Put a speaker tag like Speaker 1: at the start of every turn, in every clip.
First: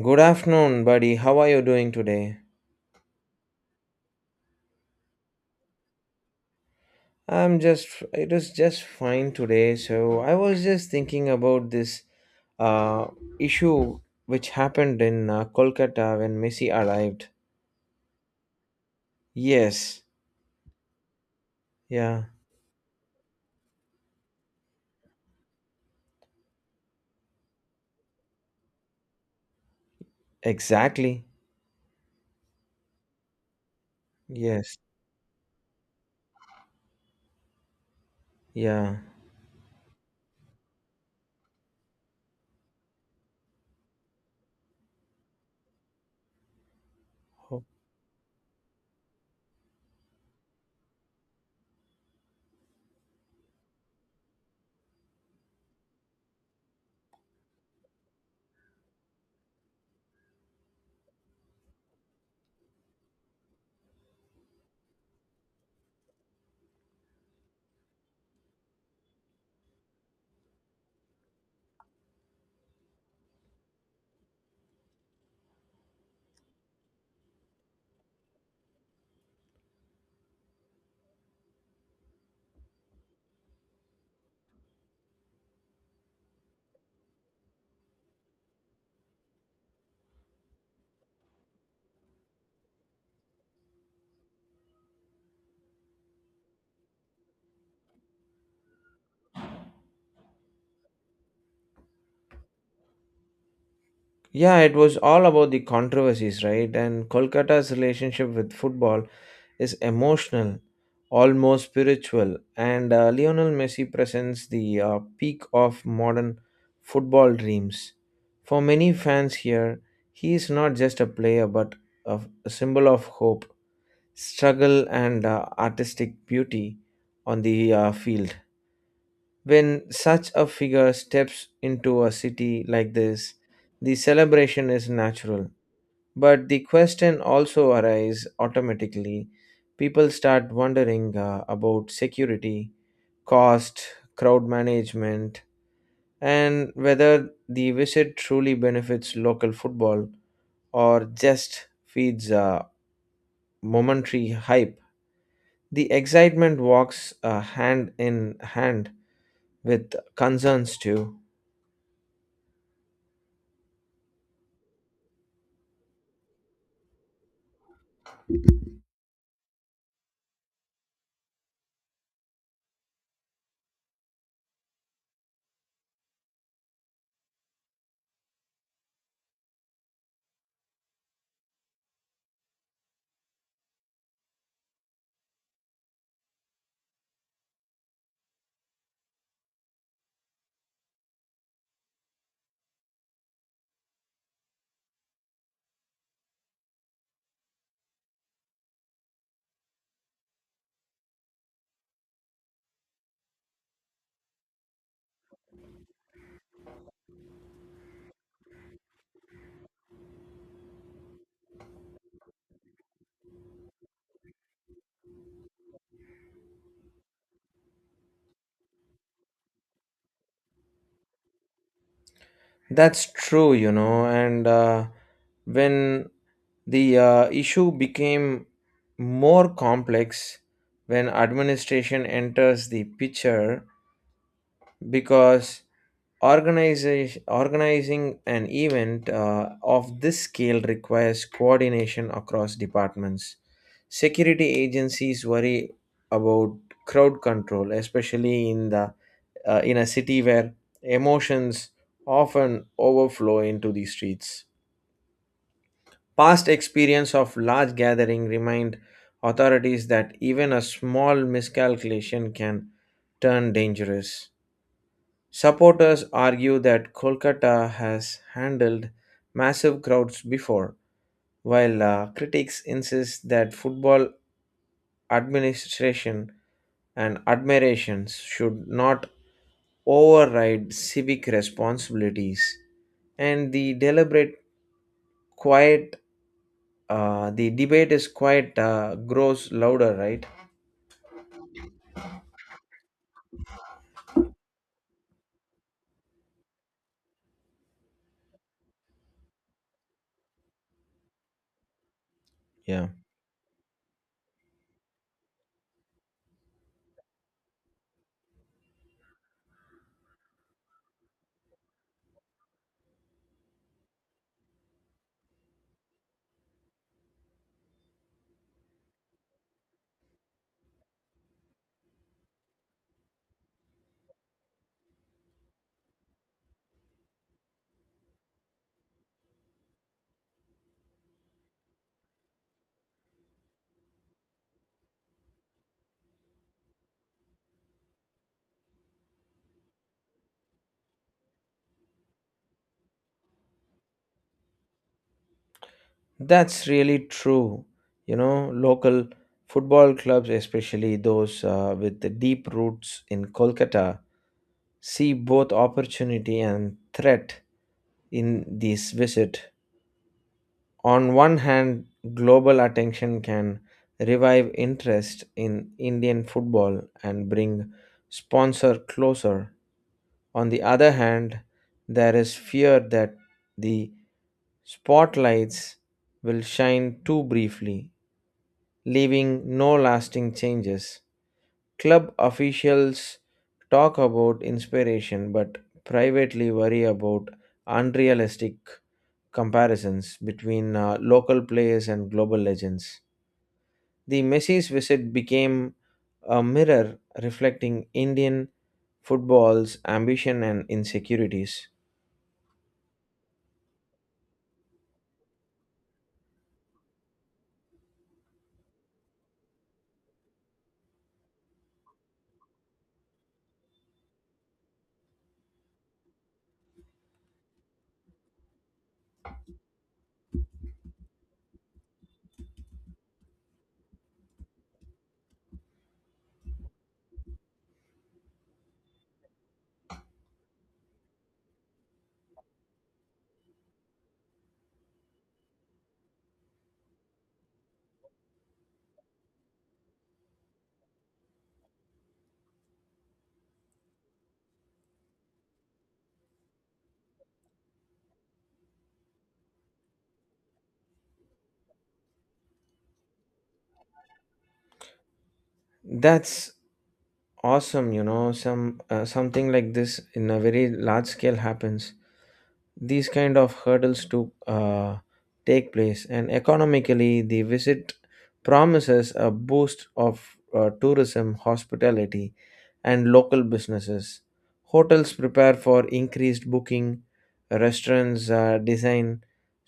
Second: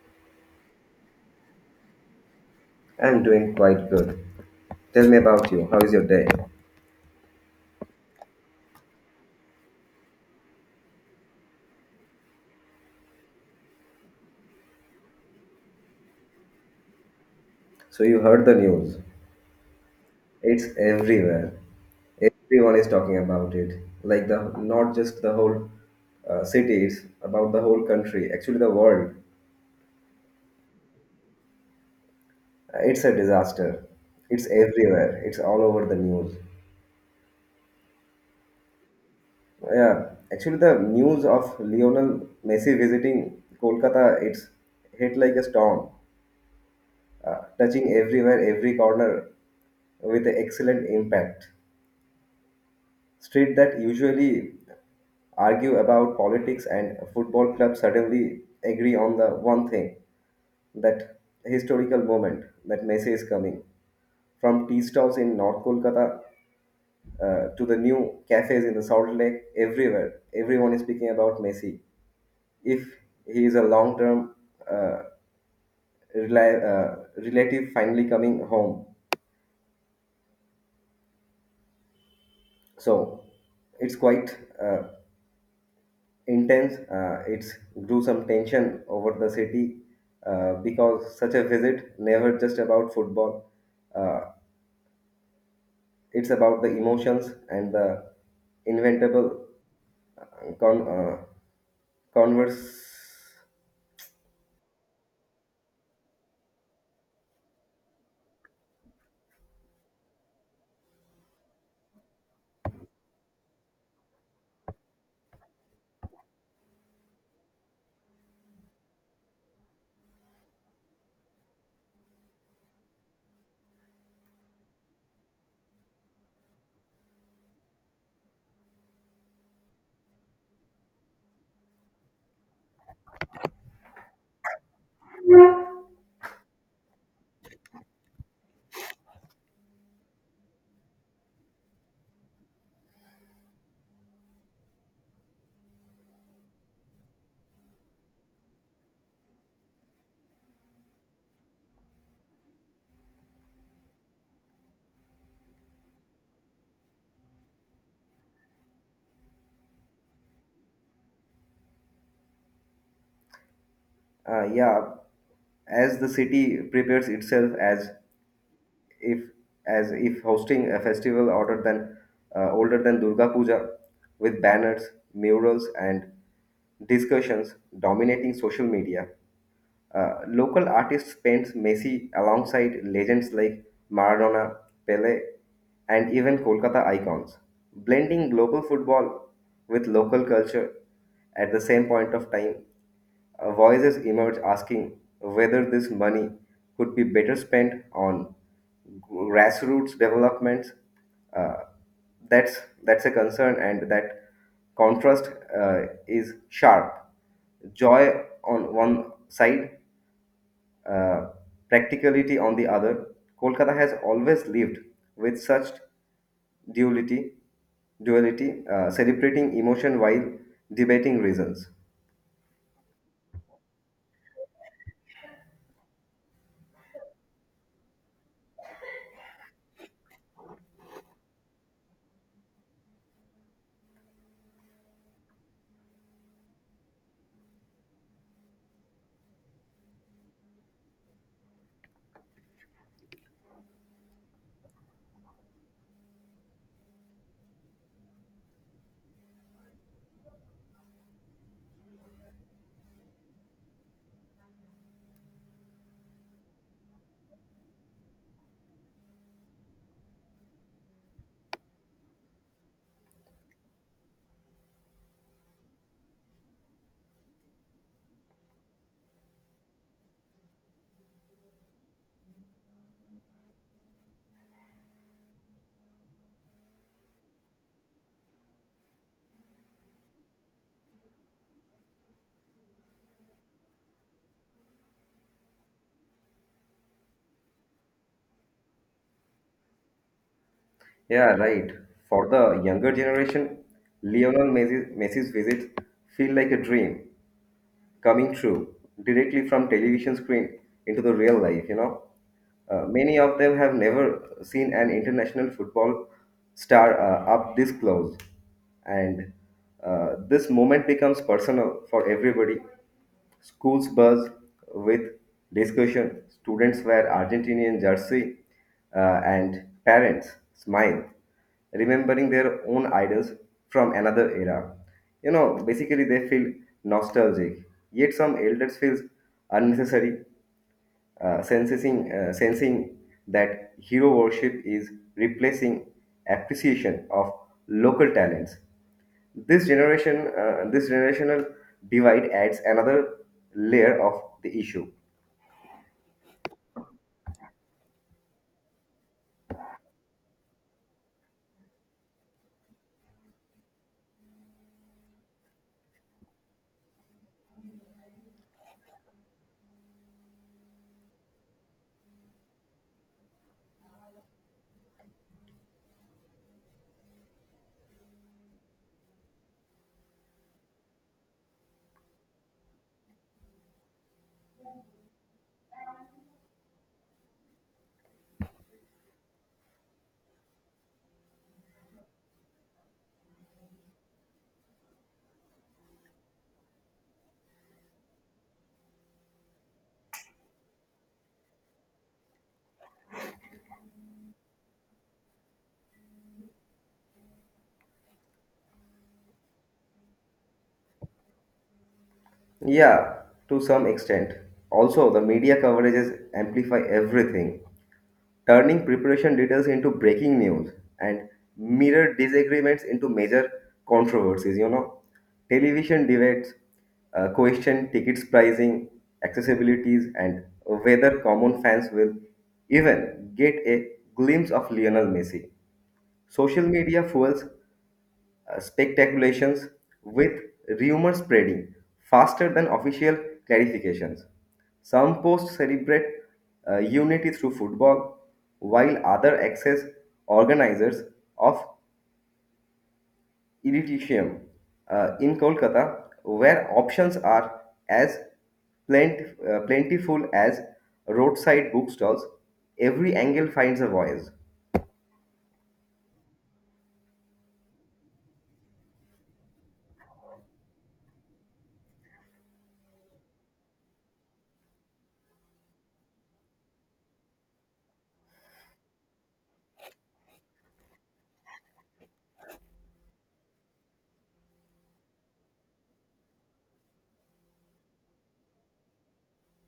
Speaker 1: Good afternoon, buddy. How are you doing today?
Speaker 2: I'm doing quite good. Tell me about you. How is your day?
Speaker 1: I'm just, it is just fine today. So I was just thinking about this uh, issue which happened in Kolkata when Messi arrived.
Speaker 2: So, you heard the news.
Speaker 1: Yes.
Speaker 2: It's everywhere.
Speaker 1: Yeah.
Speaker 2: Everyone is talking about it. Like, the Not just the whole city, it's about the whole country, actually, the world.
Speaker 1: Exactly.
Speaker 2: It's a disaster. It's
Speaker 1: Yes.
Speaker 2: everywhere. It's all over the news.
Speaker 1: Yeah.
Speaker 2: Yeah, actually, the news of Lionel Messi visiting Kolkata, it's hit like a storm, touching everywhere, every corner with excellent impact. Street that usually argue about politics and football clubs suddenly agree on the one thing, that historical moment that Messi is coming. From tea stalls in North Kolkata to the new cafes in the Salt Lake, everywhere, everyone is speaking about Messi. If he is a long term uh, rela- uh, relative finally coming home. So it's quite intense. It grew some tension over the city because such a visit never just about football. Uh, it's about the emotions and the inventable uh, con- uh, converse.
Speaker 1: Yeah, it was all about the controversies, right? And Kolkata's relationship with football is emotional, almost spiritual. And Lionel Messi presents the peak of modern football dreams. For many fans here, he is not just a player but a symbol of hope, struggle, and artistic beauty on the field. When such a figure steps into a city like this, the celebration is natural. But the question also arises automatically. People start wondering about security, cost, crowd management, and whether the visit truly benefits local football or just feeds a momentary hype. The excitement walks hand in hand with concerns too.
Speaker 2: Yeah, as the city prepares itself if as if hosting a festival older than Durga Puja, with banners, murals, and discussions dominating social media. Local artists paint Messi alongside legends like Maradona, Pele, and even Kolkata icons, blending global football with local culture at the same point of time. Voices emerge asking whether this money could be better spent on grassroots developments. Uh, that's a concern, and that contrast is sharp. Joy on one side, uh, practicality on the other. Kolkata has always lived with such duality, celebrating emotion while debating reasons.
Speaker 1: That's true, you know, and when the issue became more complex when administration enters the picture because organizing an event of this scale requires coordination across departments. Security agencies worry about crowd control, especially in the in a city where emotions often overflow into the streets. Past experience of large gathering remind authorities that even a small miscalculation can turn dangerous. Supporters argue that Kolkata has handled massive crowds before, while critics insist that football administration and admirations should not override civic responsibilities. And the deliberate quiet, the debate is quite grows louder, right?
Speaker 2: Yeah, right. For the younger generation, Messi's visit feel like a dream, coming true directly from television screen into the real life, you know.
Speaker 1: Yeah.
Speaker 2: Many of them have never seen an international football star up this close. And This moment becomes personal for everybody. Schools buzz with discussion. Students wear Argentinian jersey, and parents smile, remembering their own idols from another era. You know, basically they feel nostalgic. Yet some elders feels unnecessary, sensing that hero worship is replacing appreciation of local talents. This generational divide adds another layer of the issue.
Speaker 1: That's really true. You know, local football clubs, especially those with the deep roots in Kolkata, see both opportunity and threat in this visit. On one hand, global attention can revive interest in Indian football and bring sponsor closer. On the other hand, there is fear that the spotlights will shine too briefly leaving no lasting changes. Club officials talk about inspiration but privately worry about unrealistic comparisons between local players and global legends. The Messi's visit became a mirror reflecting Indian football's ambition and insecurities.
Speaker 2: Yeah, to some extent. Also, the media coverages amplify everything, turning preparation details into breaking news and mirror disagreements into major controversies, you know. Television debates question tickets pricing, accessibilities, and whether common fans will even get a glimpse of Lionel Messi. Social media fuels speculations with rumor spreading faster than official clarifications. Some posts celebrate unity through football, while others accuse organizers of elitism. In Kolkata, where options are as plentiful as roadside bookstalls, every angle finds a voice.
Speaker 1: That's awesome, you know, some something like this in a very large scale happens. These kind of hurdles to take place, and economically the visit promises a boost of tourism, hospitality, and local businesses. Hotels prepare for increased booking, restaurants design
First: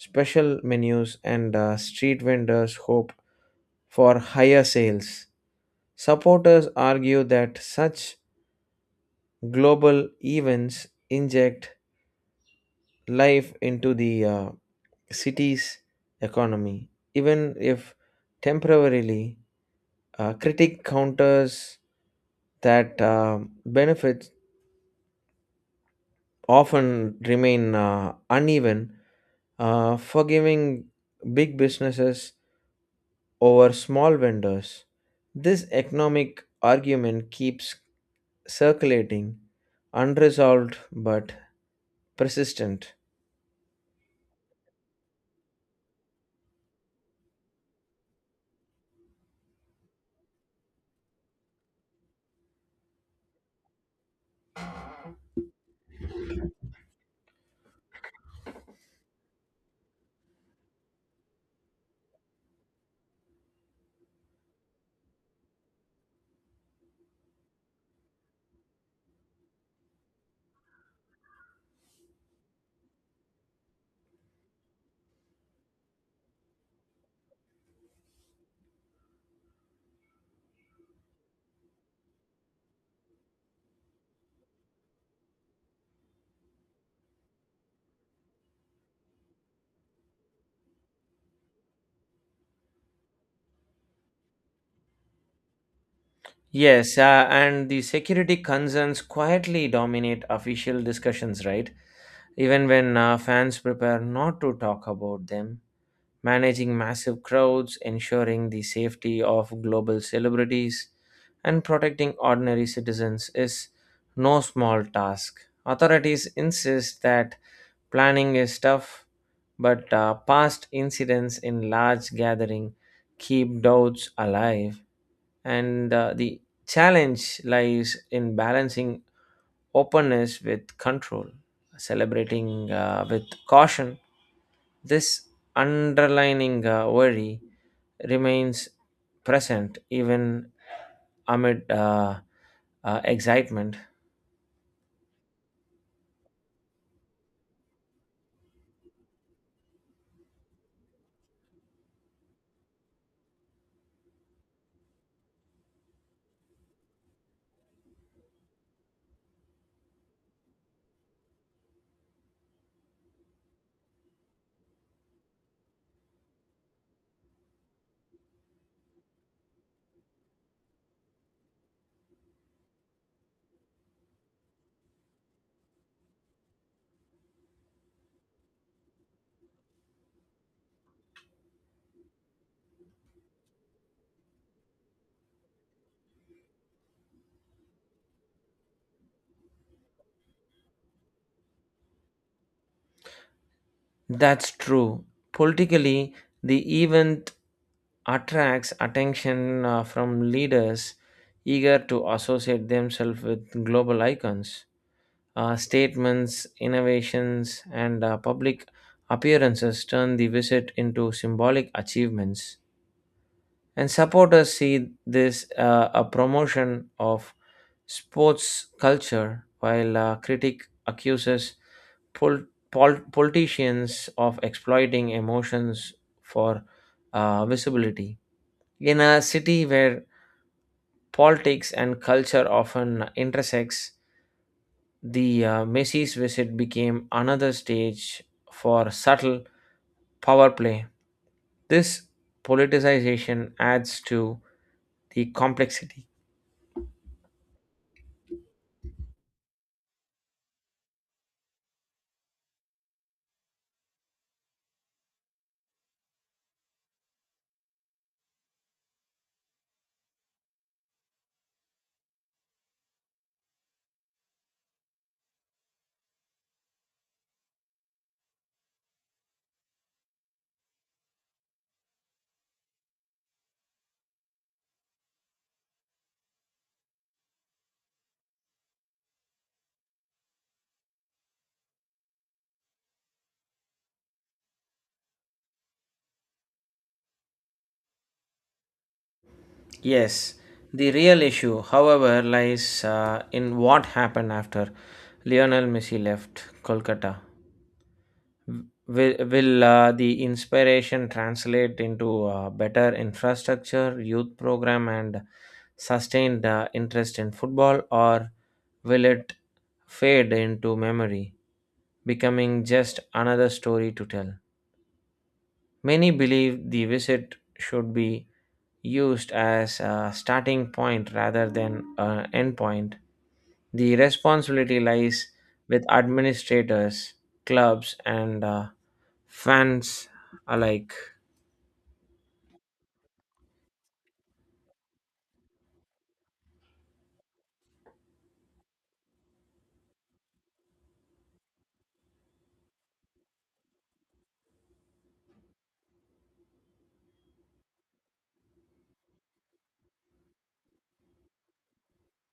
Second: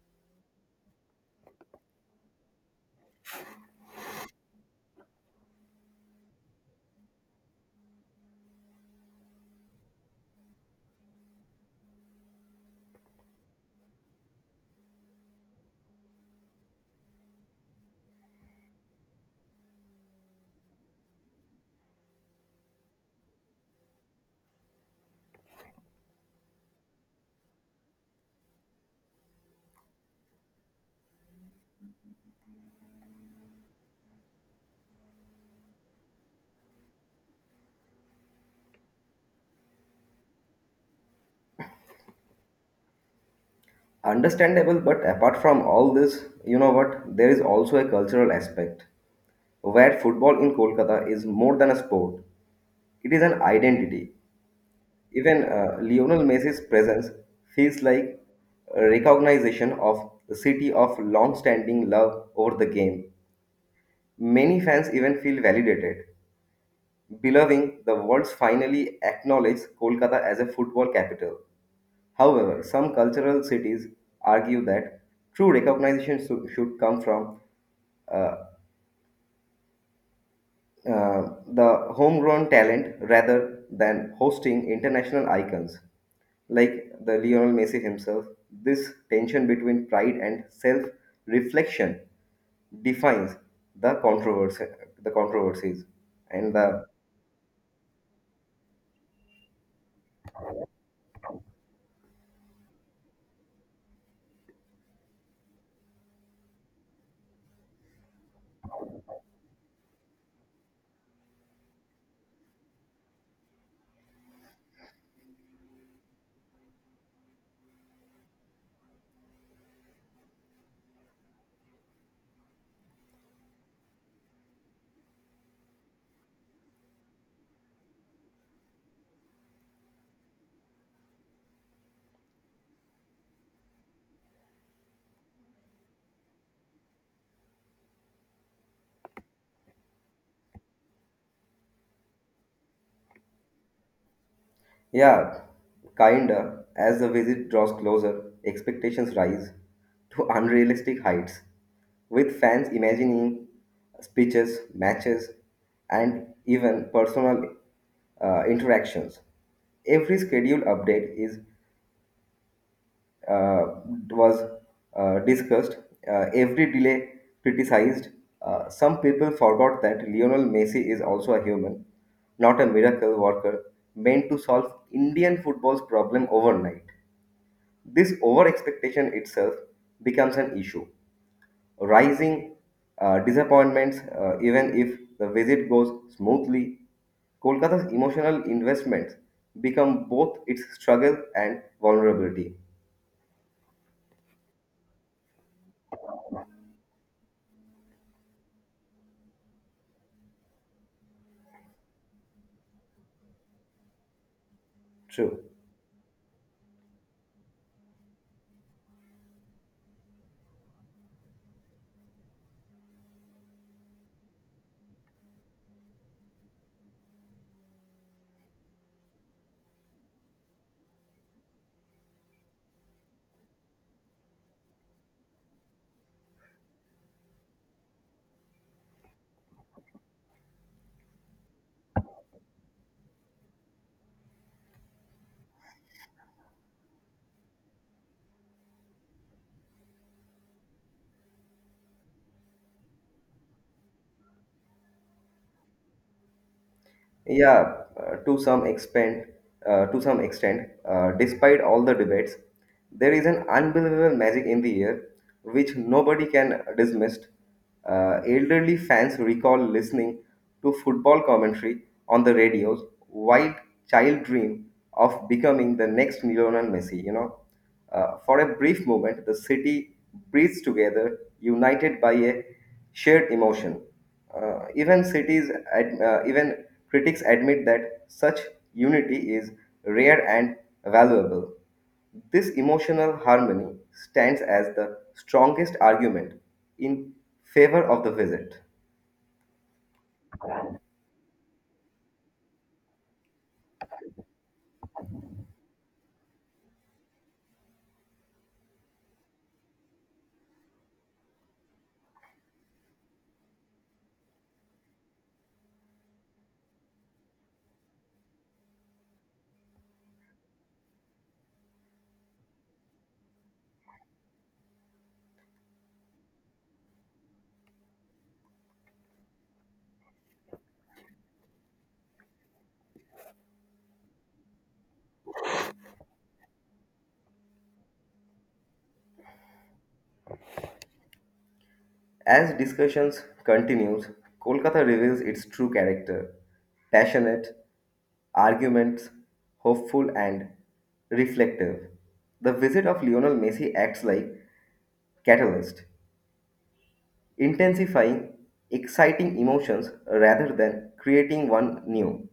Speaker 1: special menus, and street vendors hope for higher sales. Supporters argue that such global events inject life into the city's economy, even if temporarily. Critic counters that benefits often remain uneven, forgiving big businesses over small vendors. This economic argument keeps circulating, unresolved but persistent.
Speaker 2: Understandable, but apart from all this, you know what? There is also a cultural aspect, where football in Kolkata is more than a sport, it is an identity. Even Lionel Messi's presence feels like a recognition of the city of long standing love over the game. Many fans even feel validated, believing the world finally acknowledges Kolkata as a football capital. However, some cultural cities argue that true recognition should come from uh, uh, the homegrown talent rather than hosting international icons like the Lionel Messi himself. This tension between pride and self-reflection defines the controversy, the controversies, and the
Speaker 1: Yes, and the security concerns quietly dominate official discussions, right? Even when fans prepare not to talk about them, managing massive crowds, ensuring the safety of global celebrities, and protecting ordinary citizens is no small task. Authorities insist that planning is tough, but past incidents in large gathering keep doubts alive, and the challenge lies in balancing openness with control, celebrating with caution. This underlining worry remains present even amid excitement.
Speaker 2: Yeah, kinda. As the visit draws closer, expectations rise to unrealistic heights, with fans imagining speeches, matches, and even personal interactions. Every schedule update is uh, was discussed, every delay criticized. Some people forgot that Lionel Messi is also a human, not a miracle worker meant to solve Indian football's problem overnight. This over expectation itself becomes an issue, rising disappointments. Even if the visit goes smoothly, Kolkata's emotional investments become both its struggle and vulnerability.
Speaker 1: That's true. Politically, the event attracts attention from leaders eager to associate themselves with global icons.
Speaker 2: True.
Speaker 1: Statements, innovations, and public appearances turn the visit into symbolic achievements. And supporters see this a promotion of sports culture, while critic accuses pol- politicians of exploiting emotions for visibility. In a city where politics and culture often intersects, the Messi's visit became another stage for subtle power play. This politicization adds to the complexity.
Speaker 2: Yeah, to some extent, despite all the debates, there is an unbelievable magic in the air which nobody can dismiss. Elderly fans recall listening to football commentary on the radios while child dream of becoming the next Lionel Messi, you know. For a brief moment, the city breathes together, united by a shared emotion. Even critics admit that such unity is rare and valuable. This emotional harmony stands as the strongest argument in favor of the visit.
Speaker 1: Yes, the real issue, however, lies in what happened after Lionel Messi left Kolkata. Will the inspiration translate into better infrastructure, youth program, and sustained interest in football, or will it fade into memory, becoming just another story to tell? Many believe the visit should be used as a starting point rather than an end point. The responsibility lies with administrators, clubs, and fans alike.
Speaker 2: As discussions continues, Kolkata reveals its true character: passionate, arguments, hopeful and reflective. The visit of Lionel Messi acts like catalyst, intensifying exciting emotions rather than creating one new.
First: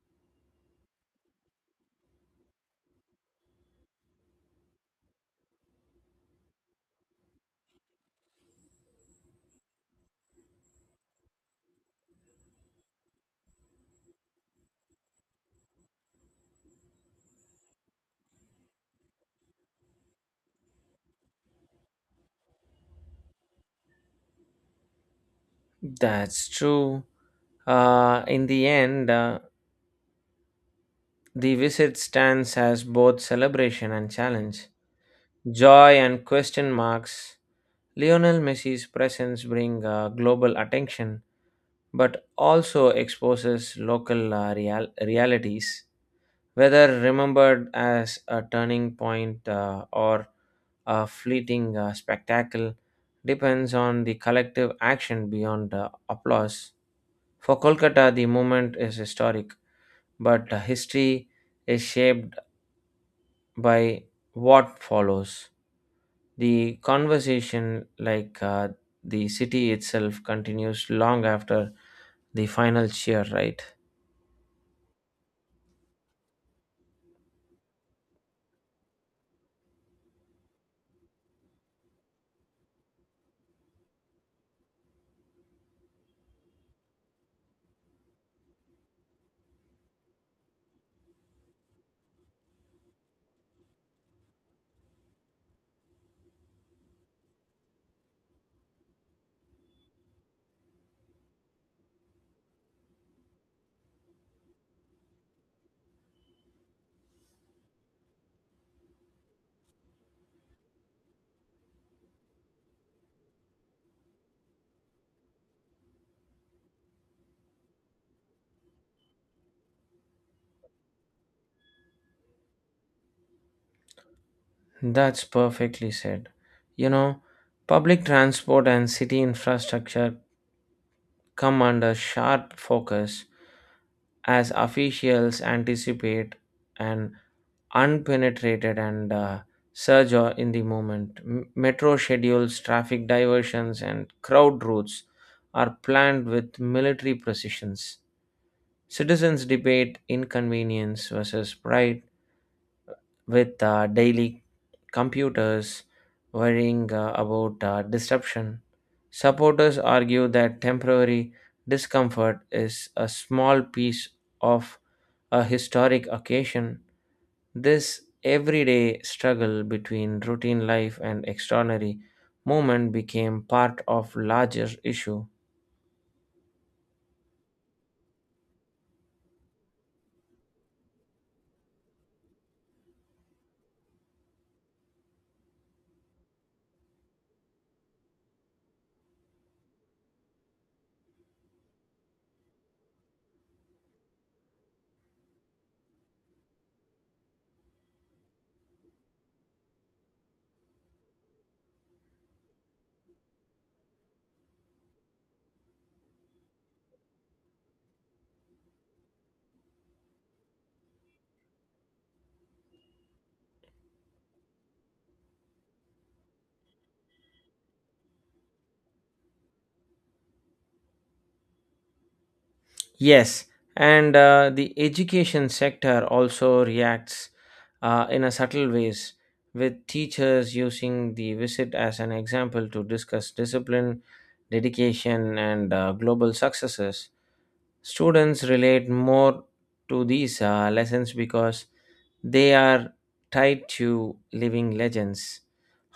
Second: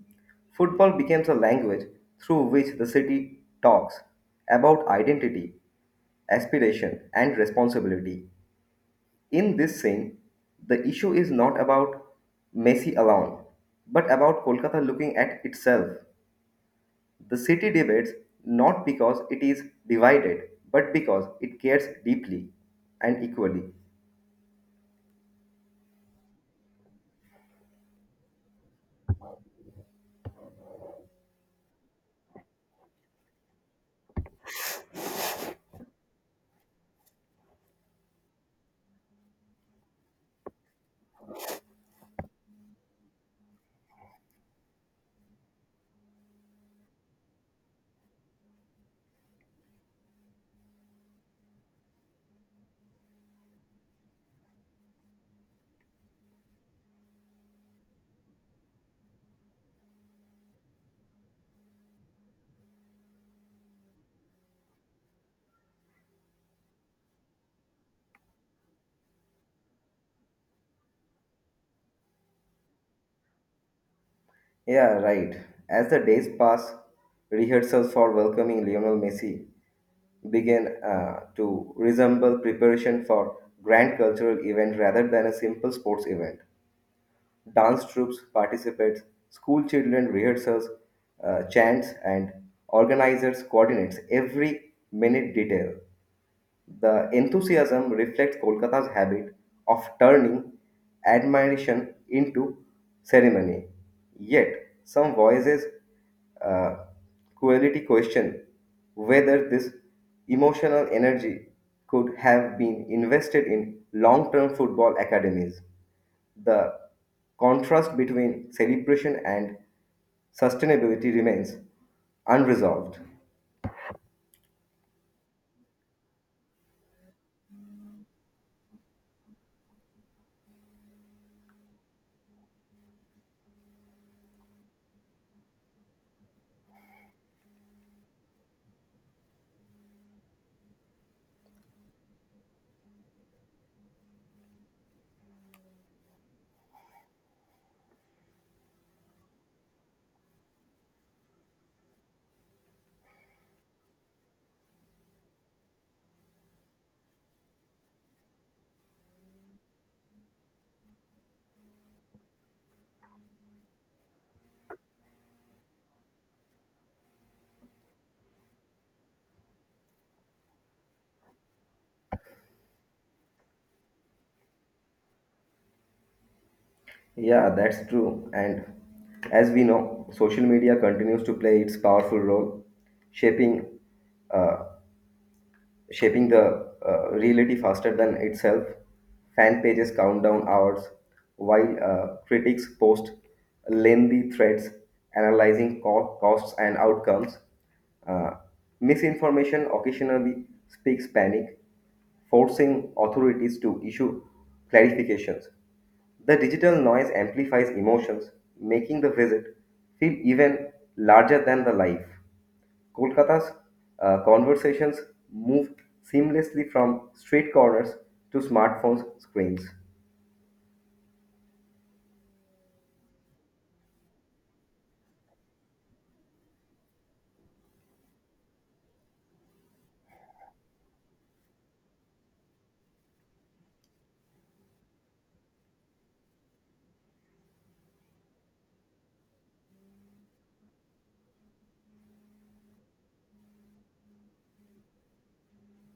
Speaker 2: Football becomes a language through which the city talks about identity, aspiration and responsibility. In this scene, the issue is not about Messi alone, but about Kolkata looking at itself. The city divides not because it is divided, but because it cares deeply and equally.
Speaker 1: That's true. In the end, the visit stands as both celebration and challenge. Joy and question marks. Lionel Messi's presence bring global attention but also exposes local realities, whether remembered as a turning point or a fleeting spectacle depends on the collective action beyond applause. For Kolkata, the moment is historic, but history is shaped by what follows. The conversation, like the city itself, continues long after the final cheer, right?
Speaker 2: Yeah, right. As the days pass, rehearsals for welcoming Lionel Messi began to resemble preparation for grand cultural event rather than a simple sports event. Dance troops participates, school children rehearsals, chants, and organizers coordinates every minute detail. The enthusiasm reflects Kolkata's habit of turning admiration into ceremony. Yet, some voices uh, quality question whether this emotional energy could have been invested in long term football academies. The contrast between celebration and sustainability remains unresolved.
Speaker 1: That's perfectly said. You know, public transport and city infrastructure come under sharp focus as officials anticipate an unpenetrated and surge in the moment. Metro schedules, traffic diversions, and crowd routes are planned with military precisions. Citizens debate inconvenience versus pride with daily computers worrying about disruption. Supporters argue that temporary discomfort is a small piece of a historic occasion. This everyday struggle between routine life and extraordinary movement became part of larger issue.
Speaker 2: Yeah, that's true. And as we know, social media continues to play its powerful role, shaping uh, shaping the reality faster than itself. Fan pages count down hours, while critics post lengthy threads analyzing costs and outcomes. Uh, Misinformation occasionally speaks panic, forcing authorities to issue clarifications. The digital noise amplifies emotions, making the visit feel even larger than the life. Kolkata's conversations moved seamlessly from street corners to smartphone screens.
Speaker 1: Yes, and the education sector also reacts in a subtle ways, with teachers using the visit as an example to discuss discipline, dedication, and global successes. Students relate more to these lessons because they are tied to living legends.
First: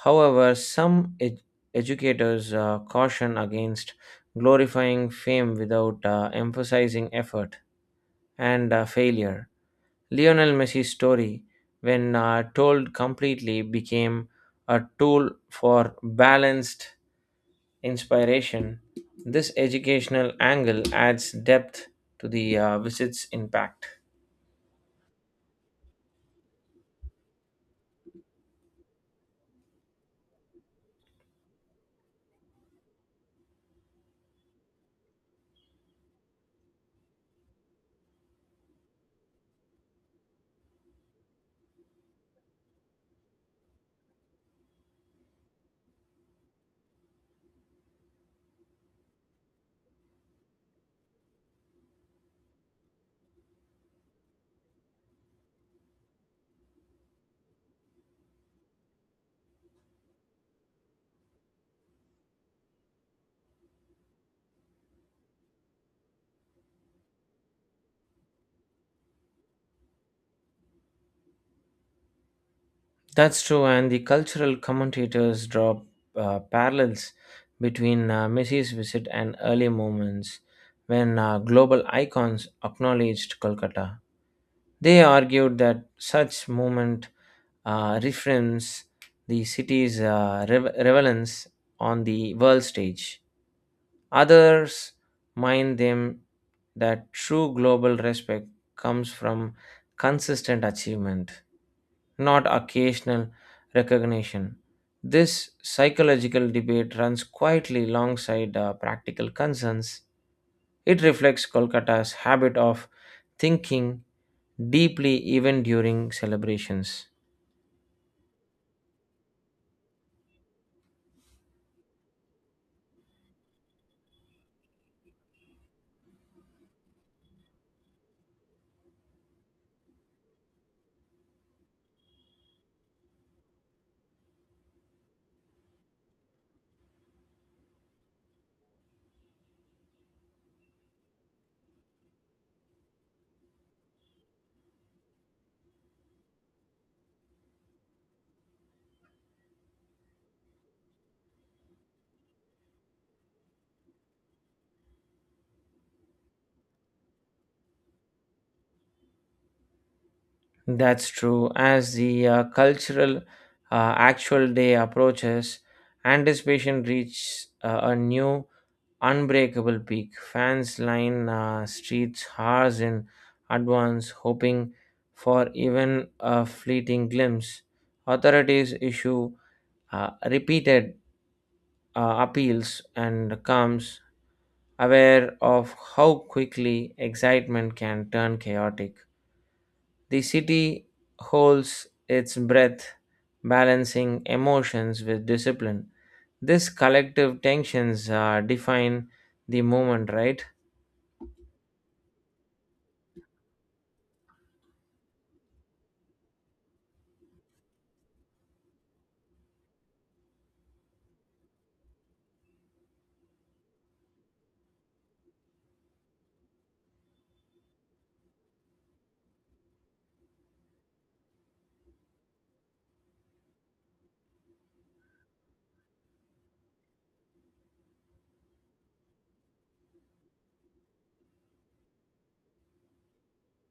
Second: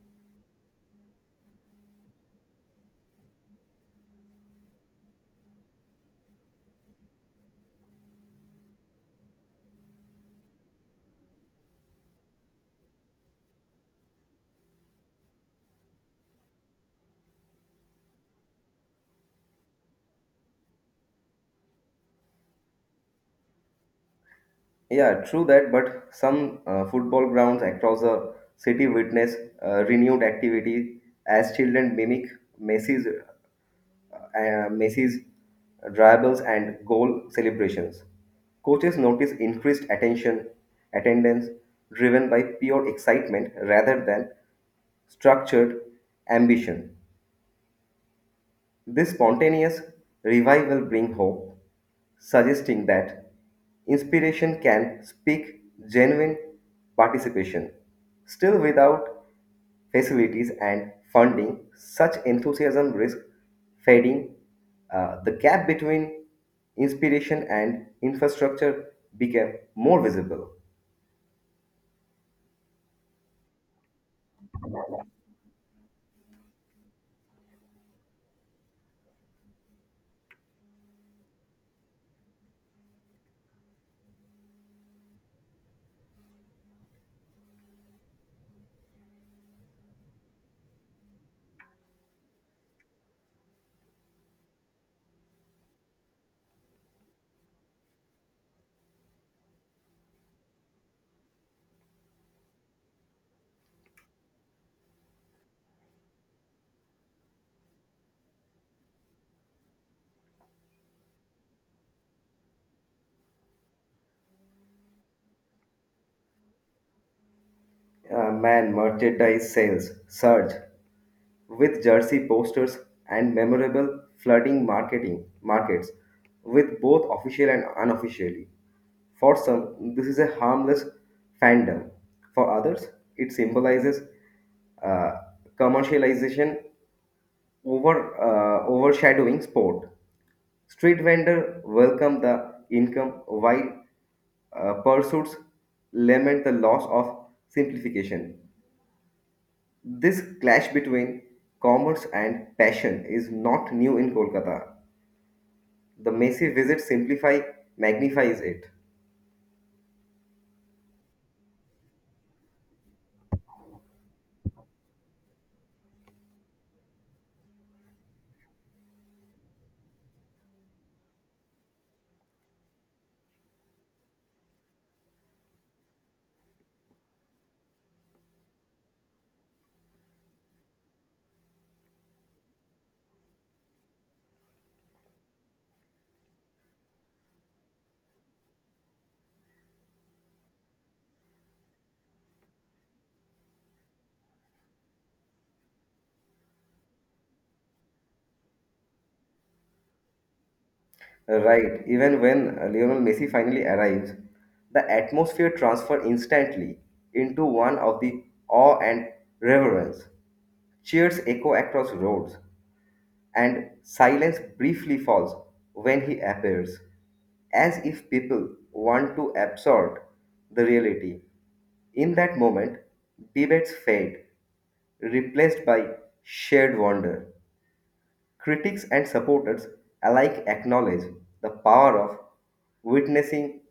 Speaker 1: However, some educators caution against glorifying fame without emphasizing effort and failure. Lionel Messi's story, when told completely, became a tool for balanced inspiration. This educational angle adds depth to the visit's impact.
Speaker 2: Yeah, true that, but some football grounds across the city witness renewed activity as children mimic Messi's dribbles and goal celebrations. Coaches notice increased attention, attendance driven by pure excitement rather than structured ambition. This spontaneous revival brings hope, suggesting that inspiration can speak genuine participation. Still, without facilities and funding, such enthusiasm risks fading. The gap between inspiration and infrastructure became more visible.
Speaker 1: That's true, and the cultural commentators draw parallels between Messi's visit and early moments when global icons acknowledged Kolkata. They argued that such movement reframes the city's relevance on the world stage. Others mind them that true global respect comes from consistent achievement, not occasional recognition. This psychological debate runs quietly alongside practical concerns. It reflects Kolkata's habit of thinking deeply even during celebrations.
Speaker 2: Man merchandise sales surged with jersey posters and memorable flooding marketing markets with both official and unofficially. For some, this is a harmless fandom. For others, it symbolizes uh, commercialization over overshadowing sport. Street vendor welcome the income while pursuits lament the loss of simplification. This clash between commerce and passion is not new in Kolkata. The Messi visit simplify magnifies it.
Speaker 1: That's true. As the cultural actual day approaches, anticipation reaches a new unbreakable peak. Fans line streets hours in advance, hoping for even a fleeting glimpse. Authorities issue repeated appeals and comes aware of how quickly excitement can turn chaotic. The city holds its breath, balancing emotions with discipline. This collective tensions define the movement, right?
Speaker 2: Right, even when Lionel Messi finally arrives, the atmosphere transfer instantly into one of the awe and reverence. Cheers echo across roads, and silence briefly falls when he appears, as if people want to absorb the reality. In that moment, debates fade, replaced by shared wonder. Critics and supporters alike acknowledge the power of witnessing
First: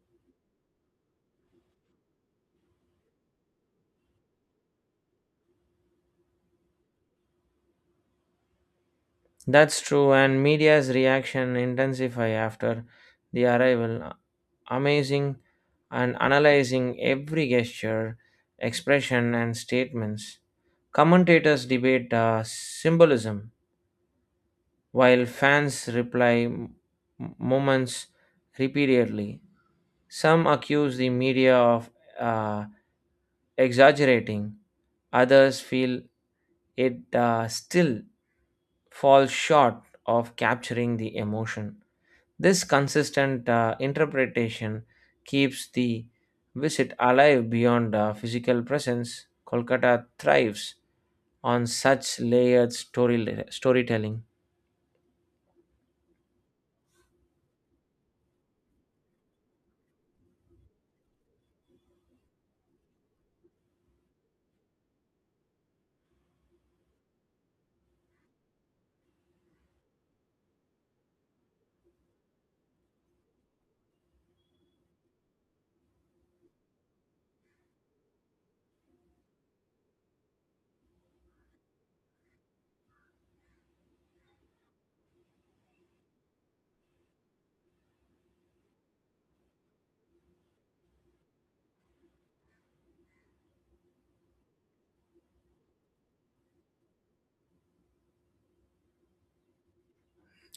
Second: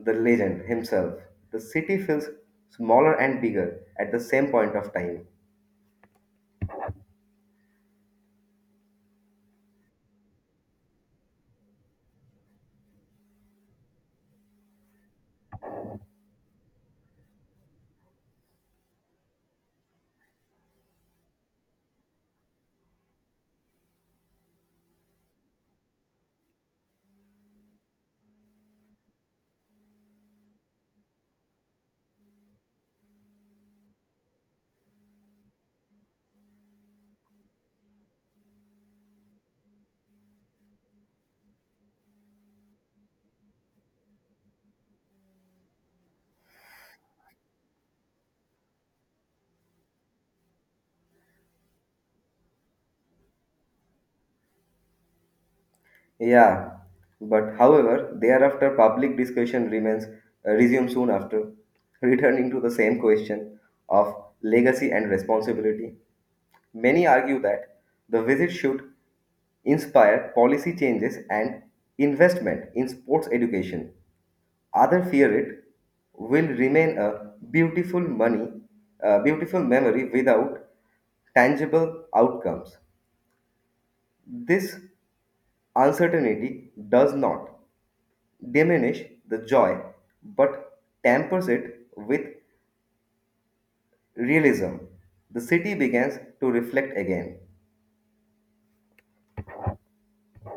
Speaker 2: the legend himself. The city feels smaller and bigger at the same point of time.
Speaker 1: That's true, and media's reaction intensify after the arrival, amazing and analyzing every gesture, expression, and statements. Commentators debate symbolism, while fans reply moments repeatedly. Some accuse the media of uh, exaggerating, others feel it still falls short of capturing the emotion. This consistent interpretation keeps the visit alive beyond physical presence. Kolkata thrives on such layered storytelling.
Speaker 2: Yeah, but however, thereafter public discussion remains resumes soon after, returning to the same question of legacy and responsibility. Many argue that the visit should inspire policy changes and investment in sports education. Others fear it will remain a beautiful money, a beautiful memory without tangible outcomes. This uncertainty does not diminish the joy but tampers it with realism. The city begins to reflect again.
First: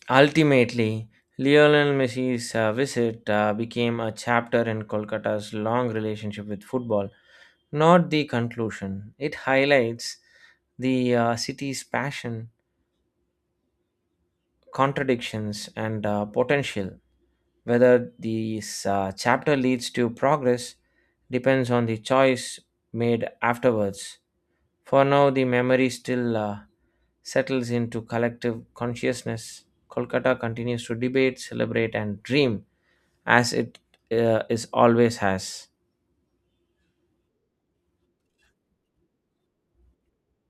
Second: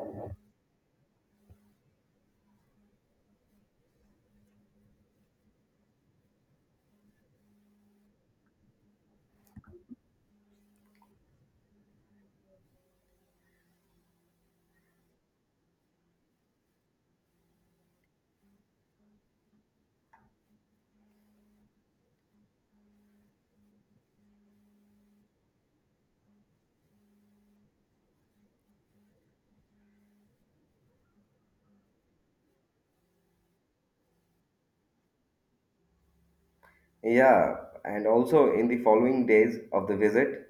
Speaker 1: Ultimately, Lionel Messi's visit became a chapter in Kolkata's long relationship with football, not the conclusion. It highlights the city's passion, contradictions, and potential. Whether this chapter leads to progress depends on the choice made afterwards. For now, the memory still settles into collective consciousness. Kolkata continues to debate, celebrate, and dream as it is always has.
Speaker 2: Yeah, and also in the following days of the visit,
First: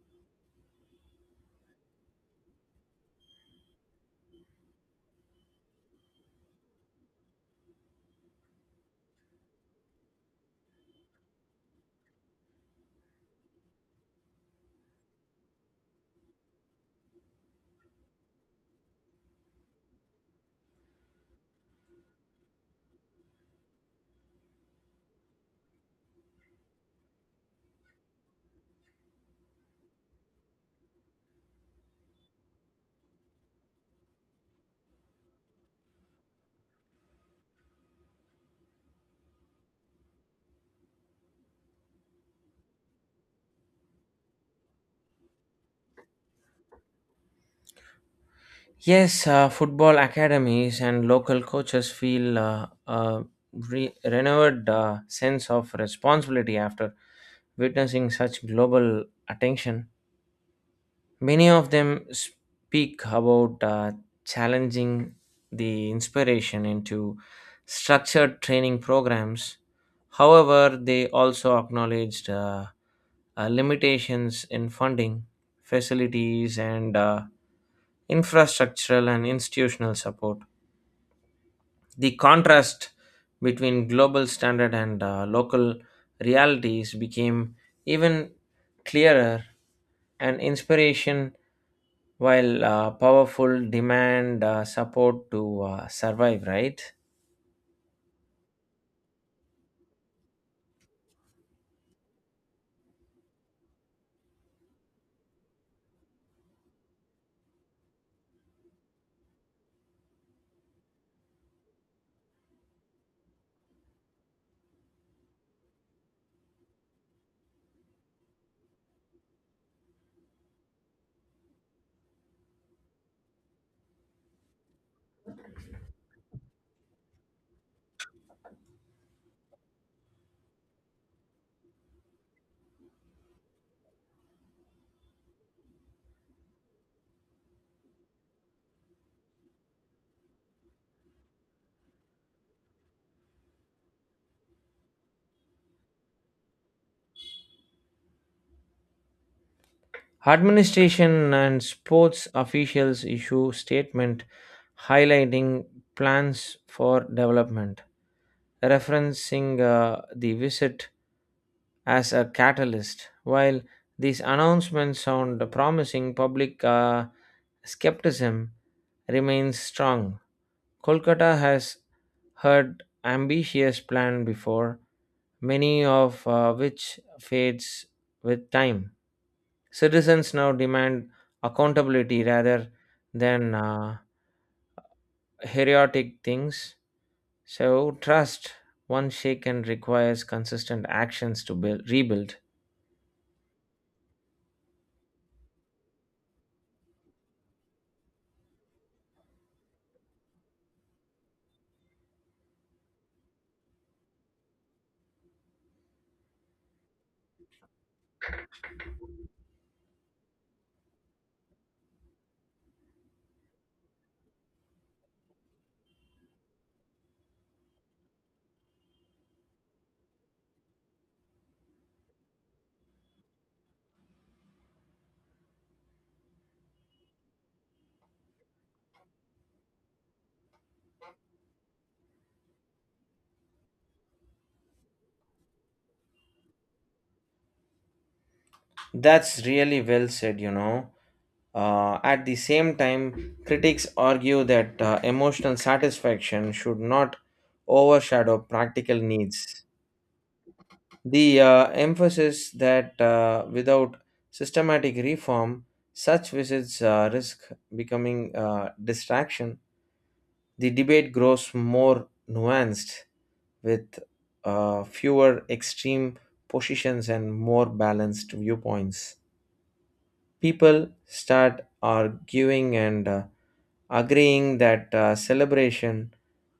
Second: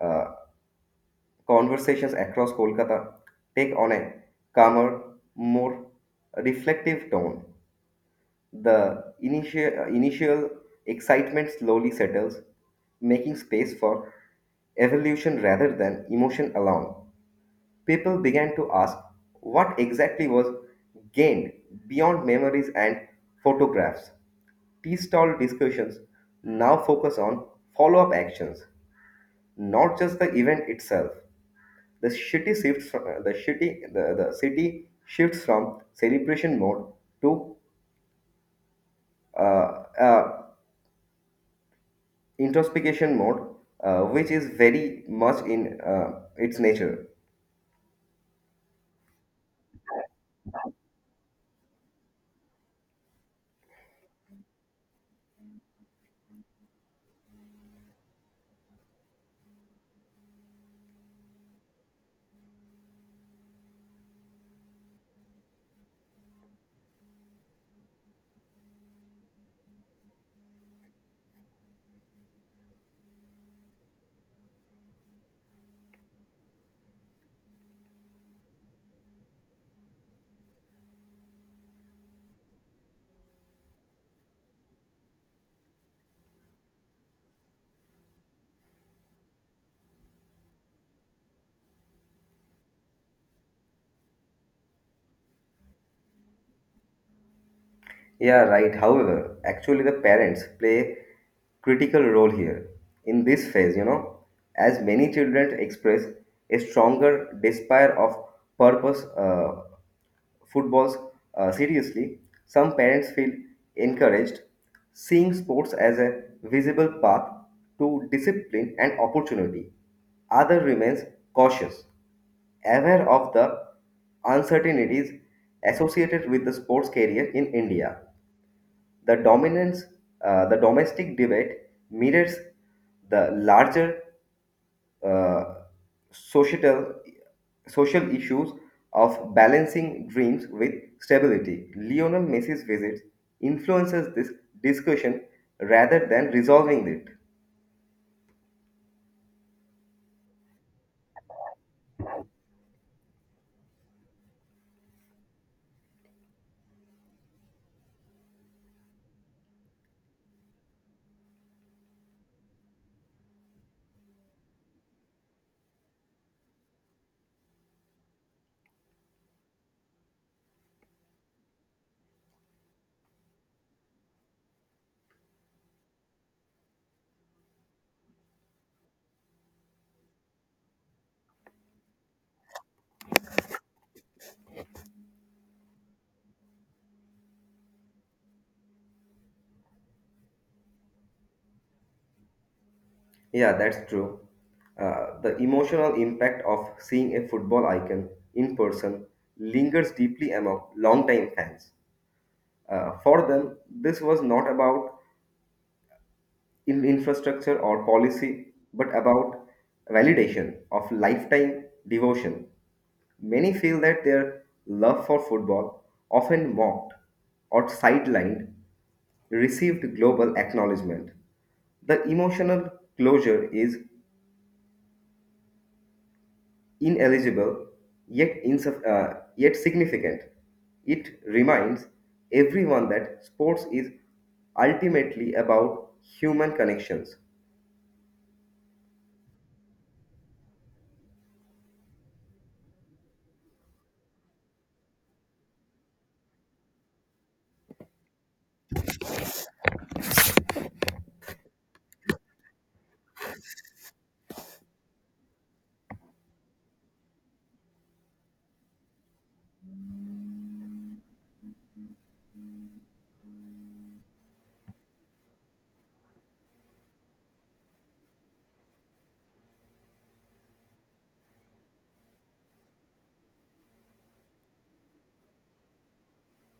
Speaker 2: uh, conversations across Kolkata take on a calmer, more reflective tone. The initial excitement slowly settles, making space for evolution rather than emotion alone. People began to ask what exactly was gained beyond memories and photographs. Tea stall discussions now focus on follow up actions, not just the event itself. The city shifts from celebration mode to uh, uh, introspection mode, which is very much in its nature.
Speaker 1: Yes, football academies and local coaches feel a renewed sense of responsibility after witnessing such global attention. Many of them speak about challenging the inspiration into structured training programs. However, they also acknowledged limitations in funding, facilities, and infrastructural and institutional support. The contrast between global standard and local realities became even clearer, and inspiration, while powerful, demand support to survive, right?
Speaker 2: Yeah, right. However, actually, the parents play critical role here in this phase, you know, as many children express a stronger desire of purpose footballs seriously, some parents feel encouraged, seeing sports as a visible path to discipline and opportunity. Other remains cautious, aware of the uncertainties associated with the sports career in India. The dominance, the domestic debate mirrors the larger uh, societal social issues of balancing dreams with stability. Lionel Messi's visit influences this discussion rather than resolving it.
Speaker 1: Administration and sports officials issue statement highlighting plans for development, referencing the visit as a catalyst. While these announcements sound promising, public skepticism remains strong. Kolkata has heard ambitious plan before, many of which fades with time. Citizens now demand accountability rather than heroic things. So, trust once shaken requires consistent actions to rebuild.
Speaker 2: Yeah, that's true. The emotional impact of seeing a football icon in person lingers deeply among longtime fans. For them, this was not about in infrastructure or policy, but about validation of lifetime devotion. Many feel that their love for football, often mocked or sidelined, received global acknowledgement. The emotional closure is ineligible yet significant. It reminds everyone that sports is ultimately about human connections.
Speaker 1: That's really well said, you know. At the same time, critics argue that emotional satisfaction should not overshadow practical needs. The emphasis that without systematic reform, such visits risk becoming distraction. The debate grows more nuanced with fewer extreme positions and more balanced viewpoints. People start arguing and agreeing that celebration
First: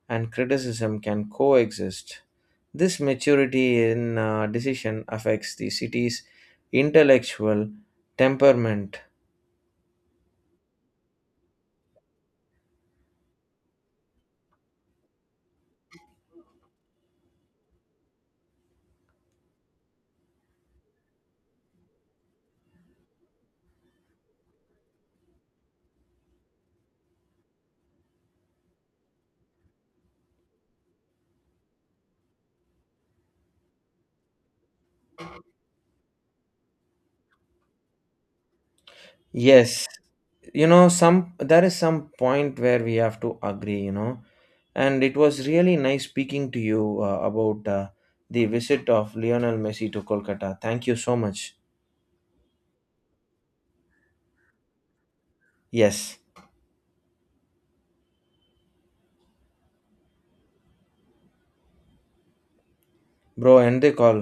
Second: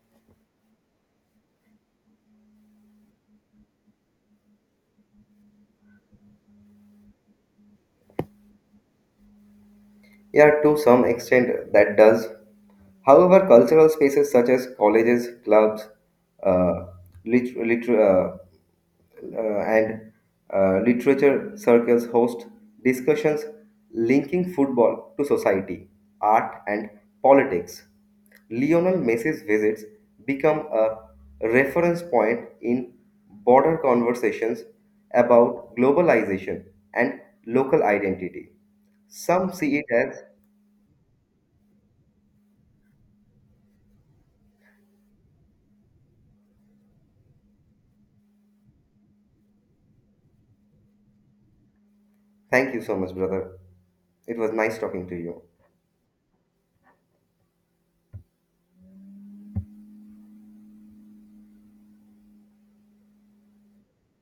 Speaker 1: and criticism can coexist. This maturity in decision affects the city's intellectual temperament.
Speaker 2: Yeah, to some extent that does. However, cultural spaces such as colleges, clubs, uh, lit- lit- uh, and literature circles host discussions linking football to society, art, and politics. Lionel Messi's visits become a reference point in broader conversations about globalization and local identity. Some see it
Speaker 1: Yes,
Speaker 2: as
Speaker 1: you know, some there is some point where we have to agree, you know, and it was really nice speaking to you about the visit of Lionel Messi to Kolkata. Thank you so much.
Speaker 2: Thank you so much, brother. It was nice talking to you.
Speaker 1: Yes, bro, end the call.